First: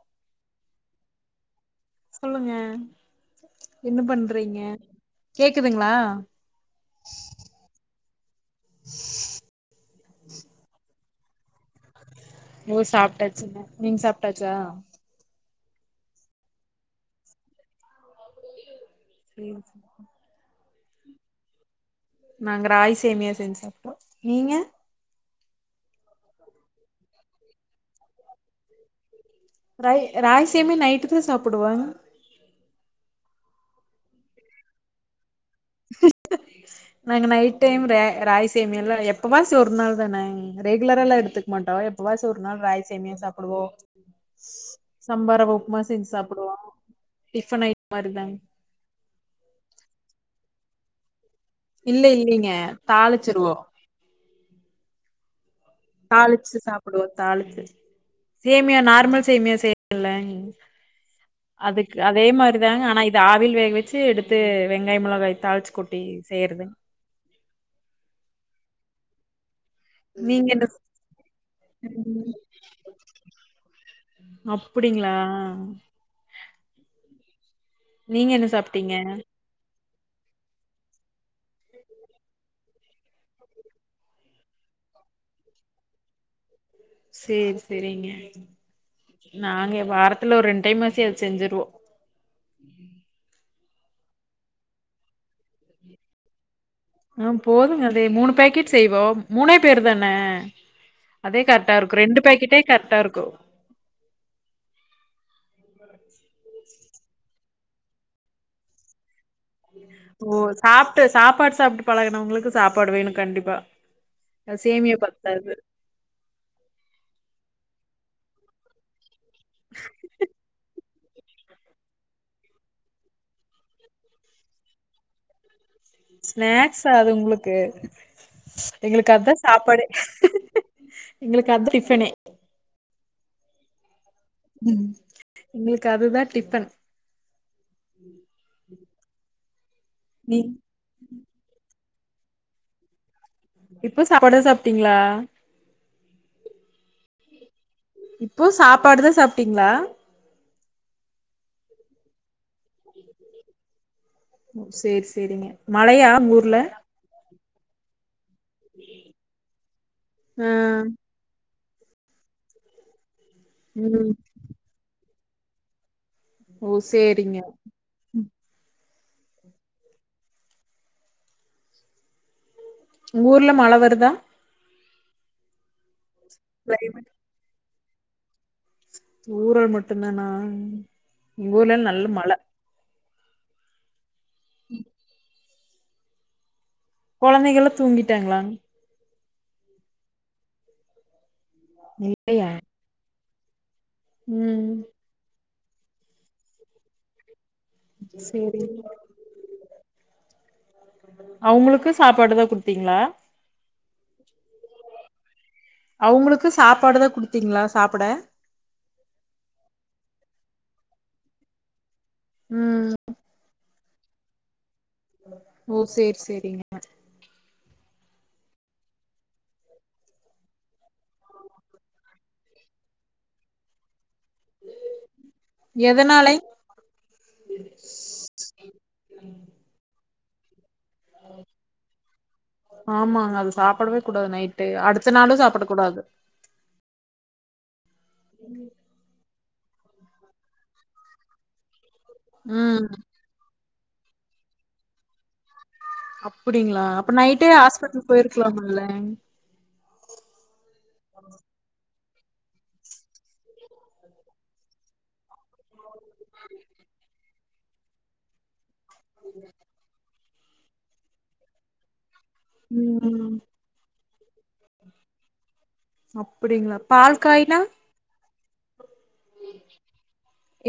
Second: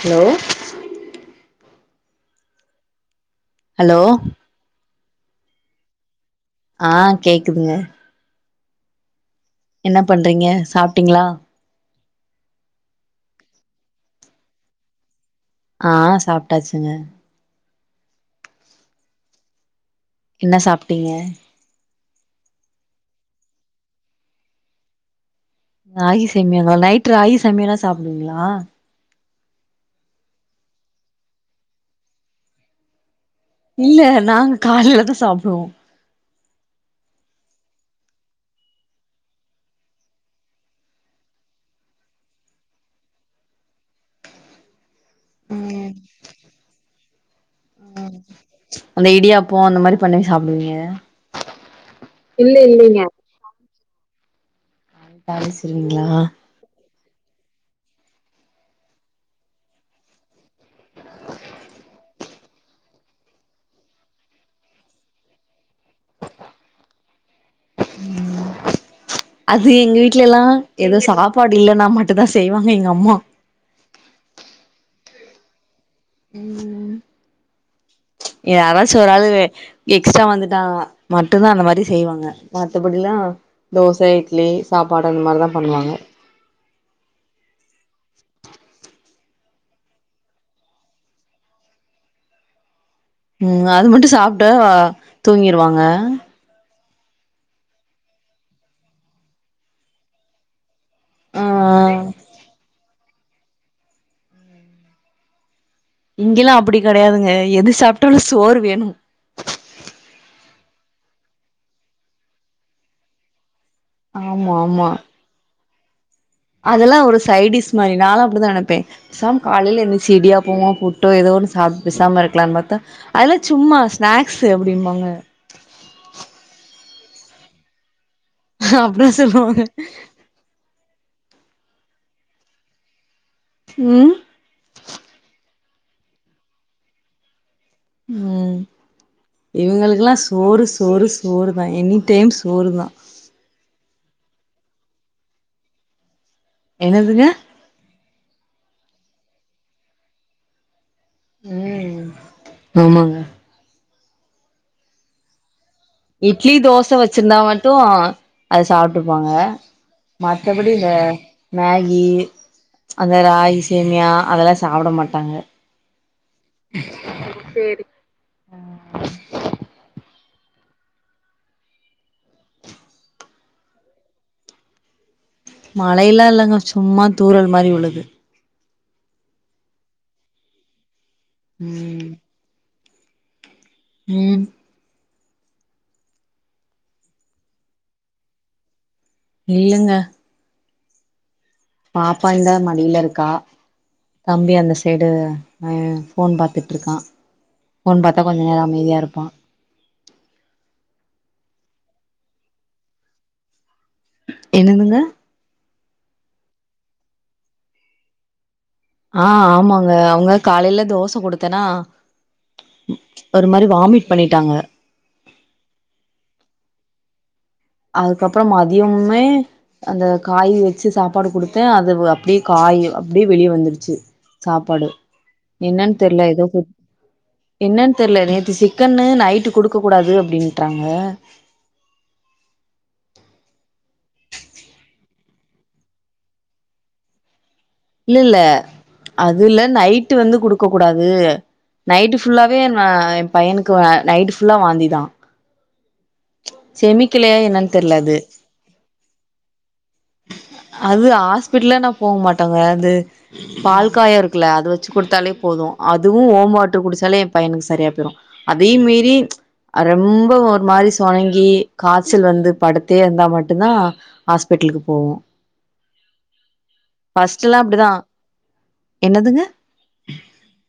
Hello சொல்லுங்க hello என்ன பண்றீங்க கேக்குதுங்ளா ஆ கேக்குதுங்க என்ன பண்றீங்க சாப்ட்டீங்ளா ஓ சாப்ட்டாச்சுங்க நீங் சாப்ட்டாச்சா ஆ சாப்ட்டாச்சுங்க ப்ரியோஜன்மா என்ன சாப்ட்டீங்க நாங்க ராகி சேமியா செஞ்சு சாப்ட்டோ நீங்க ராகி சேமியாவா நைட் ராகி சேமியால சாப்டுவீங்ளா ரை ராகிசேமியா நைட்டுக்கு சாப்புடுவங் இல்ல நாங்க கால்லைல தா சாப்டுவோ [unintelligible] நாங்க நைட் டைம் ரை ராகி சேமியால்லா எப்போவாச்சி ஒரு நாள் தான ரெகுலரலா எடுத்து மாட்டோ எப்பவாச்சு ஒரு நாள் ராகி சேமியா சாப்டுவோ சம்பா ரவ உப்புமா செஞ்சு சாப்டுவோ டிஃபன் ஐட் மாரி தாங் அந்த இடியாப்போ அந்த மாரி பண்ணி சாப்டுவீங்க இல்ல இல்லிங்க இல்ல இல்லைங்க தாளிச்சிருவோ தாளிச்சிருவீங்ளா தாளிச்சு சாப்டுவோ தாளிச்சு சேமியா நார்மல் சேமியா செய்றோல அதுக் அது அதே மாரிதாங்க ஆனா இது ஆவில் வேக வச்சு எடுத்து வெங்காயம்ல தாளிச்சு கொட்டி செய்யறதுங் ம் அது எங்க வீட்ல எல்லா நீங்க என்ன எதோ சாப்பாடு இல்லனா மட்டு தா ம் செய்வாங்க எங்க அம்மா அப்டிங்களா நீங்க என்ன சாப்ட்டீங்க யாராச்சி ஒரு ஆளு வே எக்ஸ்ட்ரா வந்துட்டா மட்டுந்தான் அந்த மாரி செய்வாங்க மத்தபடில்லா தோச இட்லி சாப்பாடு அந்த மாரிதான் பண்ணுவாங்க சேர் சரிங்க நாங்க வாரத்துல ஒரு ரெண்ட்டைம் மாசி அத செஞ்சருவோம் ம் அது மட்டும் சாப்ட்டா வா தூங்கிருவாங்க ஆ போதுங்க அதே மூணு பேக்கெட் செய்வோ மூணே பேரு தான அதே ஆ கரெட்டா இருக்கும் ரெண்டு பேக்கெட்டே கரெட்டா இருக்கும் இங்கெல்லாம் அப்டி கிடையாதுங்க எது சாப்ட்டாலு சோறு வேணும் ஓ சாப்ட்டு சாப்பாடு சாப்ட்டு பழகனவங்களுக்கு சாப்பாடு வேணு கண்டிப்பா ஆமா அ ஆமா சேமியா பத்தாது அதெல்லா ஒரு சைடிஸ் மாரி நால்லா அப்டிதா நெனப்பே பேசாம காலைல எந்திச்சு இடியாப்பமா போட் ட்டோ ஏதோன்னு சாப்ட் பெசாம இருக்கலான் பாத்தா அதெல்லா சும்மா ஸ்நாக்ஸ்சு அப்டிம்பாங்க ஸ்நாக்ஸ்சா அது உங்களுக்கு அப்டிதா எங்களுக்கு அதான் சொல்லுவாங்க சாப்பாடே எங்களுக்கு அதான் டிஃபனே ம் ம் எங்களுக்கு அதுதா டிஃபன் ம் இவுங்கல்கெலா நீ சோறு சோறு சோறு தா எனிடைம் சோறு தா இப்ப சாப்பாடுதா சாப்ட்டீங்ளா என்னதுங்க இப்பவு சாப்பாடுதா சாப்ட்டீங்களா ம் ஆமாங்க ஒ சேரி சேரிங்க மழையா உங்க இட்லி ஊர்ல தோச வச்சிருந்தாவாட் ட்டும் அத சாப்ட்டுருப்பாங்க ஆ மத்தபடி இந்த மேகி அந்த ராகி சேமியா ம் அதெல்லா சாப்ட மாட்டாங்க ஓ சேரிங்க ஆ உங்க ஊர்ல மழ வருதா மழையல்லா இல்லங்க சும்மா கிளைமேட் தூரல் மாரி விழுது தூரல் மட்டுந்தானா எங்க ஊர்ல நல்ல ம் மழ ம் [inaudible] கொழந்தைகல்லா தூங்கிட்டாங்ளா இல்லங்க பாப்பா இல்லையா இந்தா மடியில இருக்கா தம்பி ம் அந்த சைடு உம் ஃபோன் பாத்துட்ருக்கா ஃபோன் பாத்தா கொஞ்ச சேரி நேரோ [inaudible] அமைதியா இருப்பா அவுங்களுக்கு சாப்பாடு தா குடுத்தீங்களா என்னதுங்க அவுங்களுக்கு சாப்பாடு தா குடுத்தீங்களா சாப்ட ஆ ஆமாங்க அவங்க காலையில தோச குடுத்தேனா ம் ஒரு மாரி வாமிட் பண்ணிட்டாங்க ஓ சேரி சேரிங்க அதுக்கப்புறம் மதியமுமே அந்த காய் வச்சு சாப்பாடு குடுத்தேன் அது அப்டியே காய் அப்டியே வெளிய வந்துடுச்சு சாப்பாடு என்னன்னு தெரியல எதனாலை ஏதோ என்னன்னு தெரியல நேத்து சிக்கனு நைட்டு் குடுக்க கூடாது அப்டிடாங்க.. ஆமாங்க அது சாப்டவே கூடாது நைட்டு, அடுத்த நாளு சாப்ட கூடாது. இல்ல இல்ல அது இல்ல நைட்டு் வந்து குடுக்க கூடாது. நைட்டு ஃபுல்லாவே ம் எ பையனுக்கு நைட்டு் ஃபுல்லா வாந்திதா அப்டிங்களா அப்ப செமிக்கலையா நைட்டே என்னன்னு தெர்ல ஹாஸ்பிடல் அது போயிருக்கலாம்ல. அது ஹாஸ்பிட்டல்லே நா போக மாட்டாங்க அது. பால காயம் இருக்குல்ல அது வச்சு குடுத்தாலே போதும். அதுவும் ஓமம் வாட்டரு குடிச்சாலே என் பையனுக்கு சரியா போயிடும். அதையும் மீறி ரொம்ப ஒரு மாதிரி சுணங்கி காய்ச்சல் வந்து.. படுத்தே இருந்தா ம் மட்டுந்தா ஹாஸ்பிட்டலுக்கு போவோ. அப்டிங்களா பால் ஃபஸ்ட் எல்லா காய்னா அப்டிதா. என்னதுங்க?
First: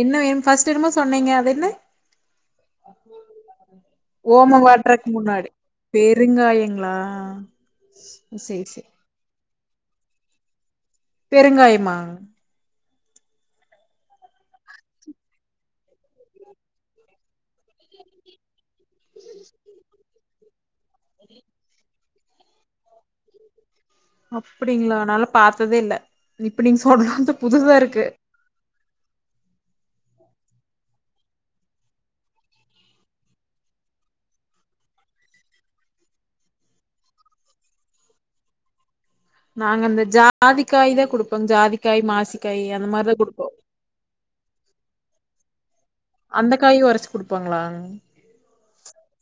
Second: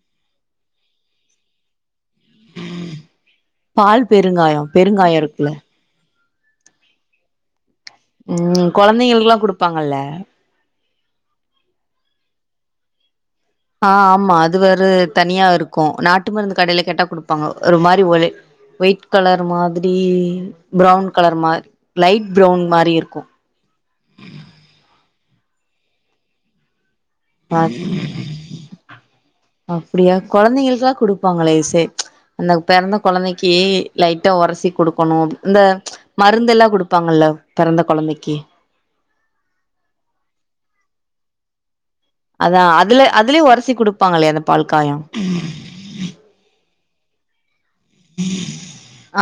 என்ன என் ஃபர்ஸ்ட் என்னமோ சொன்னீங்க அது என்ன? [unintelligible] பால் ஓம பெருங்காயம் வாட்றக்கு பெருங்காயம் முன்னாடி. இருக்குல்ல பெருங்காயங்ளா உம்.. கொழந்தைங்களுக்கெல்லா குடுப்பாங்கல்ல.. பெருங்காயமா? ஆ ஆமா அது வேற தனியா இருக்கும் நாட்டு மருந்து கடையில கேட்டா குடுப்பாங்க. ஒரு மாரி ஒய் ஒயிட் கலர் மாதிரி ப்ரவுன் கலர் மாதிரி லைட் பிரவுன் மாரி இருக்கும். அப்டிங்களா நாளா பாத்ததே இல்ல இப்ப நீங்க சொல்றது அ புதுசா இருக்கு அப்டியா கொழந்தைங்களுக்குல்லா குடுப்பாங்களே இசை அந்த பெறந்த கொழந்தைக்கு லைட்டா ஒரசி குடுக்கணும் இந்த மருந்தெல்லா குடுப்பாங்கல்ல பெறந்த கொழந்தைக்கி நாங்க அந்த ஜாதிக்காய்தா குடுப்போ ஜாதிக்காய் மாச் அதா மாசிக்காய் அதுல அதுலயூ ஒரசி குடுப்பாங்கலே அந்த பால் காயம் அந்த காயும் ஒரசி குடுப்பாங்களா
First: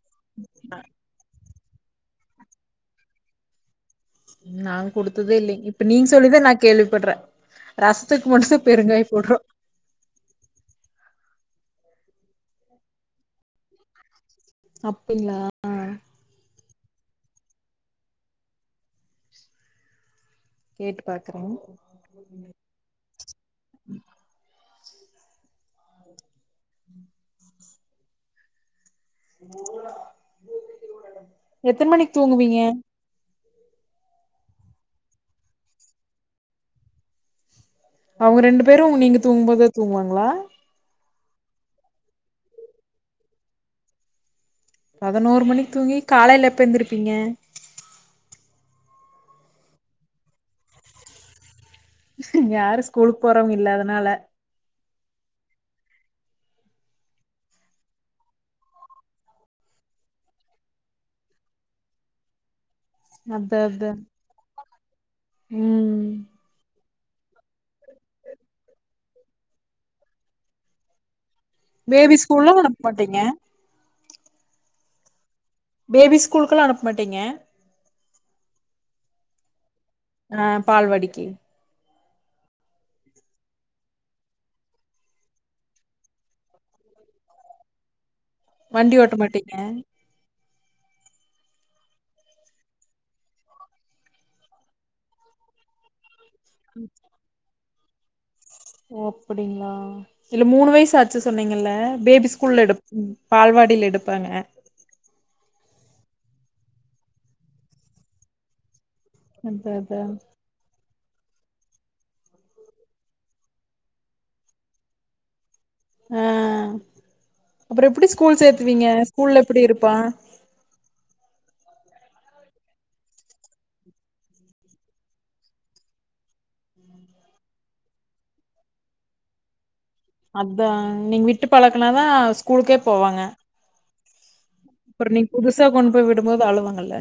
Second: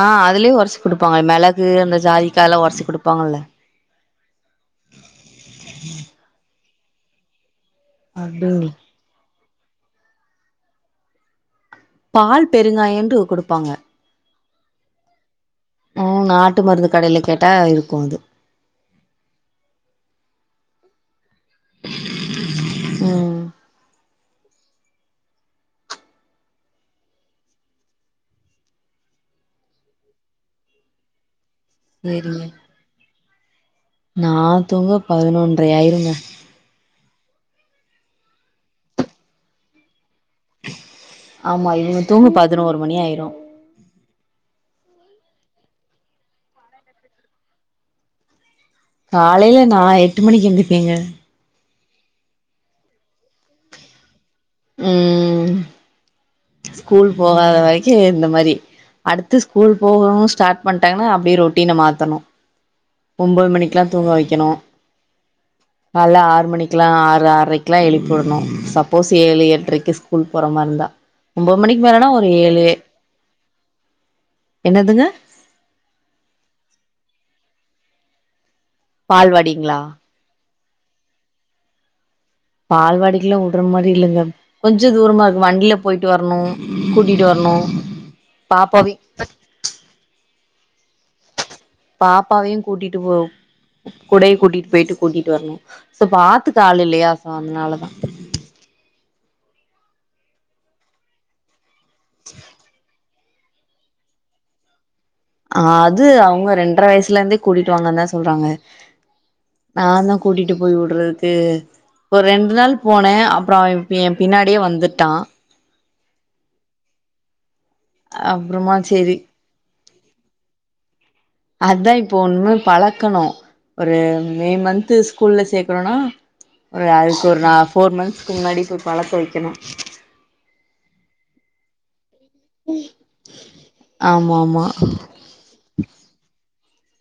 ஆ அதுலயே ஒரசி குடுப்பாங்க மெளகு அந்த ஜாதிக்கால்லாம் ஒரசி குடுப்பாங்கல்ல நா குடுத்ததே இல்லங் இப்ப நீங்க சொல்லிதா நா கேள்வி படுற ரசத்துக்கு மட்டு தா அப்டிங்களா பெருங்காயே போடுவ பால் பெருங்காயம்டு ஒன்னு கொடுப்பாங்க. அப்டிங்களா ம் நாட்டு மருந்து கடையில கேட்டா இருக்கு இது கேட்டு பாக்குறே ம் எத்ன மணிக்கு சேரிங்க தூங்குவீங்க நா தூங்க பதினொன்றை ஆயிருங்க அவுங்க ரெண்டு பேரு நீங்க தூங்குபோதே தூங்குவாங்களா ஆமா இவுங்க தூங்க பதினோரு மணியயிரு பதினோரு மணிக்கு தூங்கி காலைல எப்போ ஏந்திருப்பீங்க காலைல நா எட்டு மணிக்கு ஏந்திருப்பேங்க யாரு ஸ்கூலுக்கு போறவங்க இல்ல அதுனால ம் ஸ்கூல் போகாத வரைக்கு இந்த மாரி அடுத்து ஸ்கூல் போகணு ஸ்டார்ட் பண்ணிட்டாங்கனா அப்டியே ரோடினா மாத்தணு ஒன்பது அதா மணிகொல்லா அதா தூங்க வைக்கணு ம் கால்ல ஆறு மணிக்கு ஆறு ஆறரைக்ககொல்லா எழுப்பிவுடணு சப்போஸ் ஏழு எட்டரைக்கு ஸ்கூல் போற மாரி இருந்தா ஒன்பது மணிக்கு மேலேனா பேபி ஒரு ஸ்கூல்லா ஏழு [unintelligible] என்னதுங்க பேபி ஸ்கூலுக்கொல்லா அனுப்ப மாட்டீங்க பால்வாடிங்களா ஆ பால்வாடிக்கு பால்வாடிகொல்லா விடுற மாரி இல்லங்க கொஞ்சோ தூரமா இருக்கு வண்டியில போயிட்டு வரணு கூட்டிட்டு வரணு பாப்பாவையு வண்டி ஓட்ட மாடீங்க பாப்பாவையு கூட்டிட்டு போ கூடையே கூட்டிட்டு போயிட்டு கூட்டிட்டு வரணு சோ பாத்து க்க ஆள் இல்லையா சோ அதுனாலதா ஓ அப்புடிங்ளா இல்ல மூணு வயசு ஆச்சு சொன்னீங்கல்ல பேபி ஸ்கூல்ல எடுப் பால்வாடில எடுப்பாங்க அ அது அவுங்க ரெண்ட்ர வயசுலந்தே கூட்டிட்டு வாங்கன்னு தா சொல்றாங்க அதா அதா நான் தா கூட்டிட் டு போய் வுடுறதுக்கு ஒரு ரெண்டு நாள் போனே அப்றோ ஏ என் பின்னாடியே வந்துட்டா அ அப்றோ எப்டி ஸ்கூல் அப்புறமா சேத்துவீங்க சேரி ஸ்கூல்ல எப்புடி இருப்பா அதா இப்போ ஒண்ணுமே பழக்கணு ஒரு மே மந்து ஸ்கூல்ல சேர்கனுனா ஒரு அதுக்கு ஒரு நா ஃபோர் மந்த்ஸ்க்கு முன்னாடி பழக்க வைக்கணு அதா நீங்க விட்டு பழக்குனாதா ஸ்கூலுக்கே போவாங்க ஆமா ஆமா நீங் புதுசா கொண்டு போய் விடும்போது அழுவாங்கல்ல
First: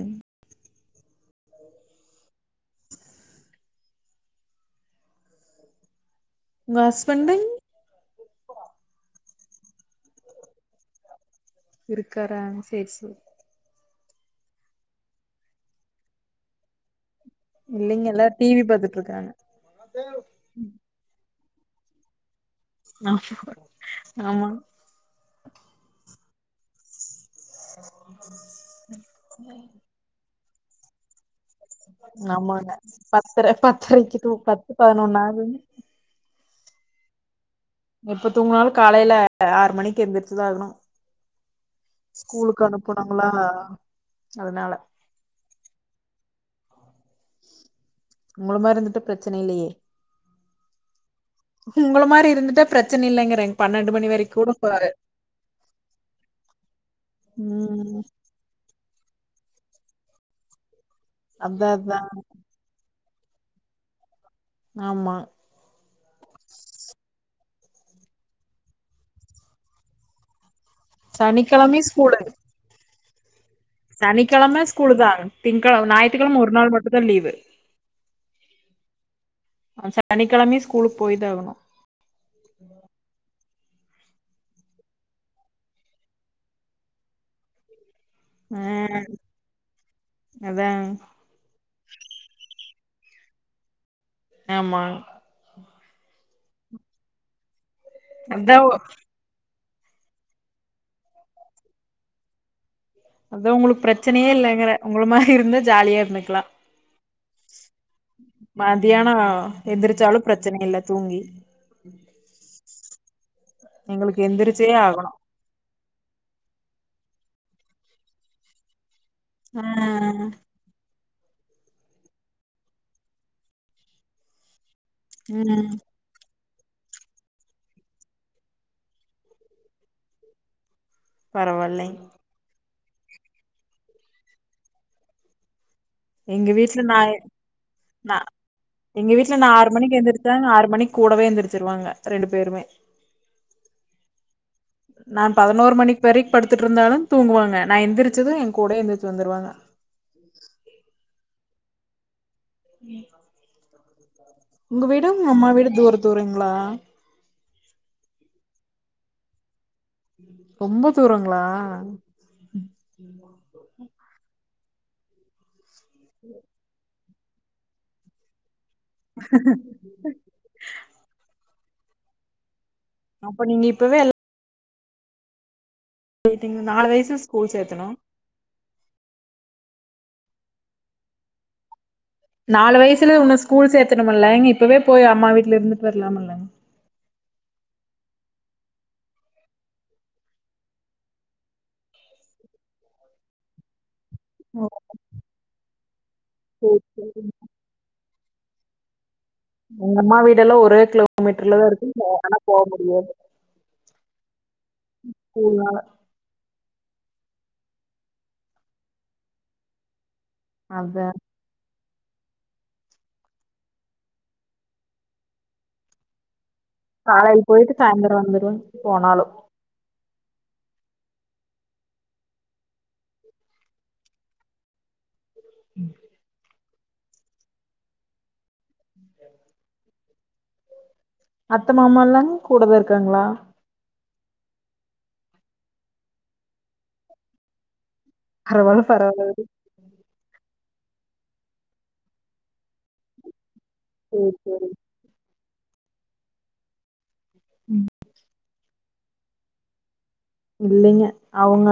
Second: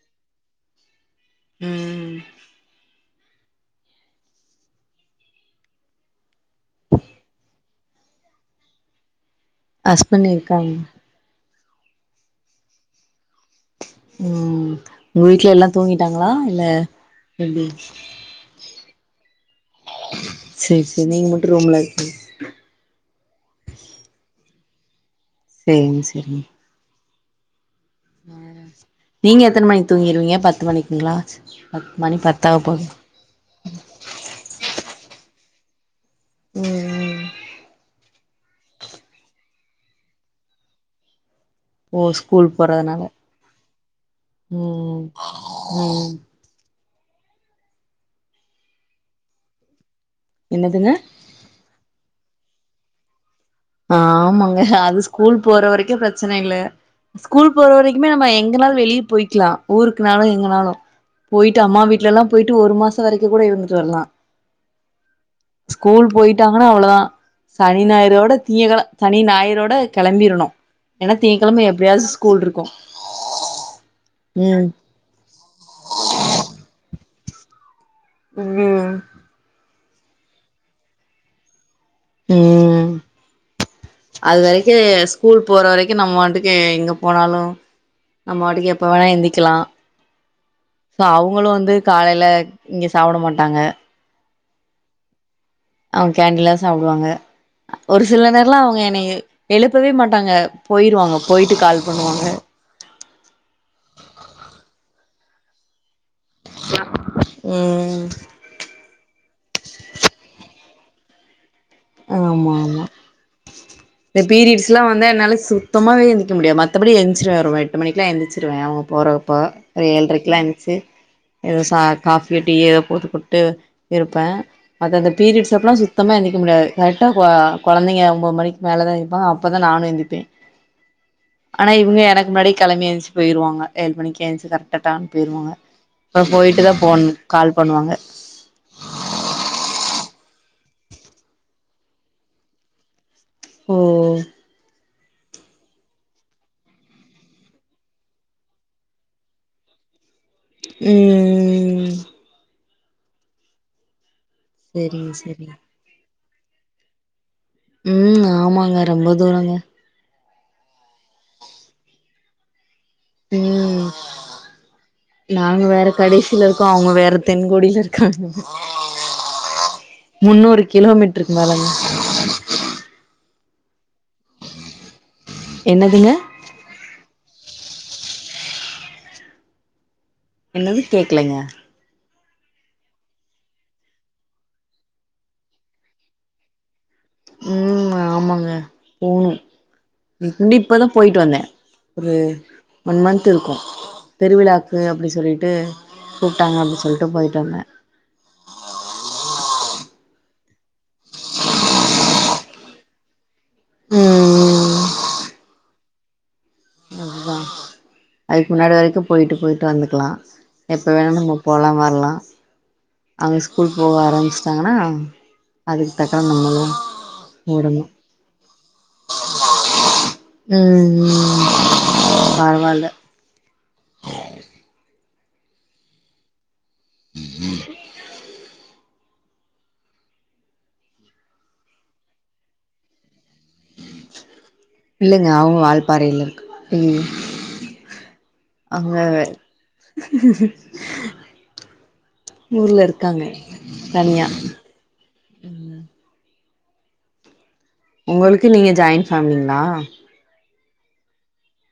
ம் உங்க ஹஸ்பெண்டிங் ஹாஸ்பண்ட் இருக்காங்கக இருக்காரா சேரி சேரி ம் உங்க வீட்ல எல்லா தூங்கிடாங்களா இல்ல எப்டி இல்லைங்க எல்லா டி வி பாத்துட்டு இருக்காங்க செரி செரி நீங்க மட்டும் ரூம்ல இருக் ஆமா செரிங்க செரிங்க. [unintelligible] நீங்க எத்துன மணிக்கு தூங்கிருவீங்க பத்து மணிக்குங்களா பத் மணி பத்தாக ஆமாங்க போது பத்தர பத்தரைக்கி தூங் பத்து பதினொன்னு ஆகுங்க ம் ம் எப்ப தூங்குனாலு காலையில ஆறு மணிக்கு எந்திரிச்சு தா ஆகணு ஓ ஸ்கூல் ஸ்கூலுக்கு போறதுனால அனுப்பனுங்களா அதனால ம் ம் உங்களமாரி இருந்துட்டா பிரச்சன இல்லையே என்னதுங்க உங்கள மாரி இருந்துட்டா பிரச்சன இல்லங்கிறே ஆமாங்க அது ஸ்கூல் போற வரைக்கு பிரச்சன இல்ல ஸ்கூல் போற ம் வரைக்குமே நம்ம எங்கனாலு வெளிய போய் க்கலா ஊருக்குனாலு எங்கனாலு போயிட்டு அதா அம்மா அதா வீட்டுலல்லா போயிட்டு ஒரு மாசம் வரைக்கும் கூட இருந்துட்டு வரலா ஆமா ஸ்கூல் போயிட்டாங்கன்னா அவ்ளதா சனி ஞாயிரோட திங்ககெழ சனி ஞாயிரோட கெளம்பிரணு ஏன்னா திங்கெழம சனிக்கெழமையு எப்படியாது ஸ்கூலு ஸ்கூல் இருக்கு சனிக்கெழம ம் ஸ்கூல் தா திங்கெழ ஞாய்த்து கெழம ஒரு நாள் மட்டும் தா லீவு ம் ஆ சனிக்கெழமயு ஸ்கூலு போய்தா ஆகணு ஹ ம் [unintelligible] அது வரைக்கு ஸ்கூல் போற வரைக்கு நம்ம பாட்டுக்கு எங்க போனாலு நம்ம ஆ வாட்டுக்கு எப்போ வேணா எந்திக்கலா அதா இப்ப அவங்களு வந்து காலையில இங்க சாப்ட மாட்டாங்க ஆமா அவுங்க கேண்டின்ல சாப்டுவாங்க ஒரு சில அதா நேரம்லா அவுங்க என்னைய எழுப்பவே மாட்டாங்க போயிருவாங்க போயிட்டு கால் பண்ணுவாங்க அத உங்களுக்கு பிரச்சனையே இல்லைங்கிற உங்கள மாரி இருந்தா ஜாலியா இருந்துக்கலா ம் மத்தியானோ எந்திரிச்சாலு பிரச்சனை இல் தூங்கி ஆமா ஆமா இந்த எங்களுக்கு பீரியட்ஸ் எந்திரிச்சே எல்லா வந்த ஆகணு என்னால சுத் சுத்தமாவே எந்திக்க முடிய மத்தபடி என்றிசுவே ஒரு எட்டு மணிகுல என்றிசுவே அவங்க போர இப்போ ஆ ஒரு ஆ ஏழுட்ரைகெல்லா எந்திசு ஏதோ சா காஃபிய டீ ஏதோ போட்டு கொடுத்துட்டு இருப்பே அந்த பீரியட்ஸ் ம் அப்பல்லா சுத் சுத்தமா எந்திக்க முடியாது கரெக்டா கொ கொழந்தைங்க ஒன்ம்பது மணிக்கு மேலே தா இருப்பாங்க அப்போ தா நானுயெந்திப்பே ஆனா பரவாயில்லைங் இவங்க எனக்கு முன்னாடி கெளம்பி எழுந்திச்சு போயிருவாங்க ஏழு மணி எந்திதிசு கரெக்டா டானு போயிருவாங்க. அப்புறோ எங்க போயிட்டு தா வீட்ல நா போன் கால் பண்ணுவாங்க. இல்ல நா ஆறு மணிக்கு எந்திரச்சாங்க ஆறு மணிக்கு கூடவே எந்திரிச்சிருவாங்க ரெண்டு பேருமே ஓ நான் பதினோரு மணிக்கு வரைக்கு படுத்துட்டு இருந்தாலு தூங்குவாங்க நா எந்திரிசது என் கூடயே எந்துருச்சு வந்துருவாங்க ம் ம் [unintelligible] உங்க செரிங்க வீடும் உங்க அம்மா செரிங்க வீடும் தூர தூரங்களா ம் ஆமாங்க ரொம்ப தூரங்க ரொம்ப தூரங்ளா ம் நாங்க வேற கடேசில இருக்கோ அவுங்க வேற தென்கோடில இருக்காங்க [unintelligible] முன்னூறு கிலோமீட்ருக்கு மேலங்க அப்ப நீங்க இப்பவே எல்லா என்னதுங்க இதுக்கு நாலு வயசு ஸ்கூல் சேத்தனு என்னது கேக்கலங்க நாலு வயசுல இவன ஸ்கூல் சேகணுமில்லலைங்க இப்பவே போய் அம்மா வீட்டுல இருந்துட்டு வரலாமல்ங்க ம் ஆமாங்க போணும் இப்பதா போயிட்டு வந்தேன் ஒரு ஒன் மந்த்த் இருக்கு பெருவிழாக்கு அப்டி சொல்லிட்டு கூப்ட்டாங்க ஓ சேரி அப்டி சொல்ட்டு சேரி போய்டட்டு வந்த எங்க அம்மா வீடல்லா ஒரே கிலோமீட்டர்லதா இருக்கு ஆனா போ முடியாது இல்ல அதுதா அதுக்கு முன்னாடி வரைக்கு போயிட்டு போயிட்டு வந்துக்கலாம் எப்ப அதா வேணுமோ நம்ம போலா வரலா அவங்க ஸ்கூல் போக ஆரம்பமிச்சட்டாங்கன்னா அதுக்கு தக்க நம்மலா காலேல போயிட்டு சாயந்தரம் வந்துருவே போனாலும் ம் ம் பரவால்ல [unintelligible] [unintelligible] [inaudible] அத்த மாமால்லாங்க கூடதா இருக்காங்களா இல்லங்க அவங்க வால்பாரல இருக்காங்க பரவாயில்ல அங்க பரவாயில்ல ஊர்ல இருக்காங்க தனியா ம் சரி ம் உங்களுக்கு நீங்க ஜாயின்ட் ஃபேமிலிங்களா இலலிங்க அவங்க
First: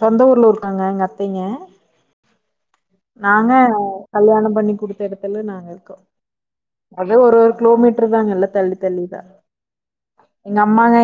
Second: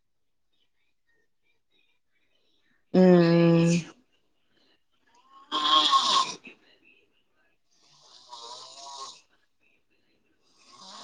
சொந்த ஊரல இருக்காங்க எங்க அத்தைங்க நாங்க ம் ம் கல்யாணம் பண்ணி குடுத்த எடத்துல நாங்க இருக்கோம் அது ஒரு ஒரு கிலோமீட்டர் தாங்கல்ல தள்ளி தள்ளிதா எங்க அம்மாங்க